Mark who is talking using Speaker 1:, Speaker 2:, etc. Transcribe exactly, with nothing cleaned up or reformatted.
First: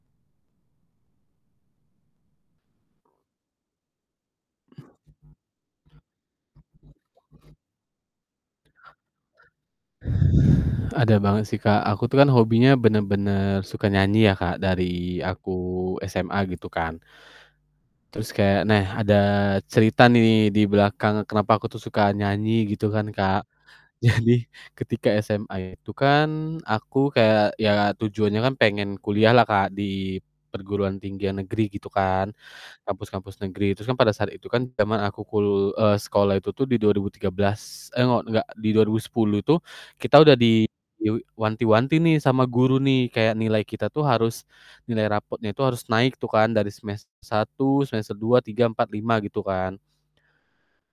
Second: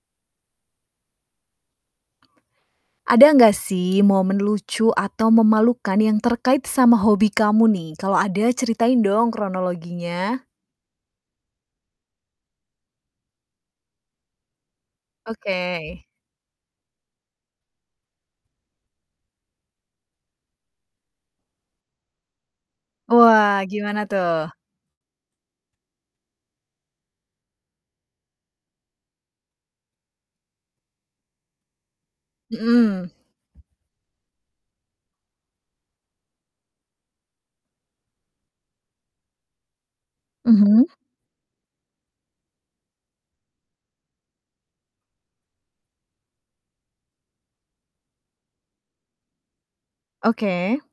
Speaker 1: Ada enggak sih momen lucu atau memalukan yang terkait sama hobi kamu nih? Kalau ada ceritain dong kronologinya.
Speaker 2: Ada banget sih, Kak. Aku tuh kan hobinya bener-bener suka nyanyi ya, Kak, dari aku
Speaker 1: Oke.
Speaker 2: SMA gitu kan. Terus kayak nah ada cerita nih di belakang kenapa aku tuh suka nyanyi gitu kan Kak.
Speaker 1: Wah, gimana
Speaker 2: Jadi
Speaker 1: tuh?
Speaker 2: ketika SMA itu kan aku kayak ya tujuannya kan pengen kuliahlah, Kak, di perguruan tinggi ya negeri gitu kan,
Speaker 1: Mhm.
Speaker 2: kampus-kampus negeri. Terus kan pada saat itu kan jaman aku kul eee, sekolah itu tuh di dua ribu tiga belas eh, ngo enggak, di dua ribu sepuluh itu kita udah di
Speaker 1: Mhm.
Speaker 2: yo wanti-wanti nih sama guru nih. Kayak nilai kita tuh harus nilai raportnya tuh harus naik tuh kan dari semester satu, semester dua, tiga, empat, lima gitu kan.
Speaker 1: Oke.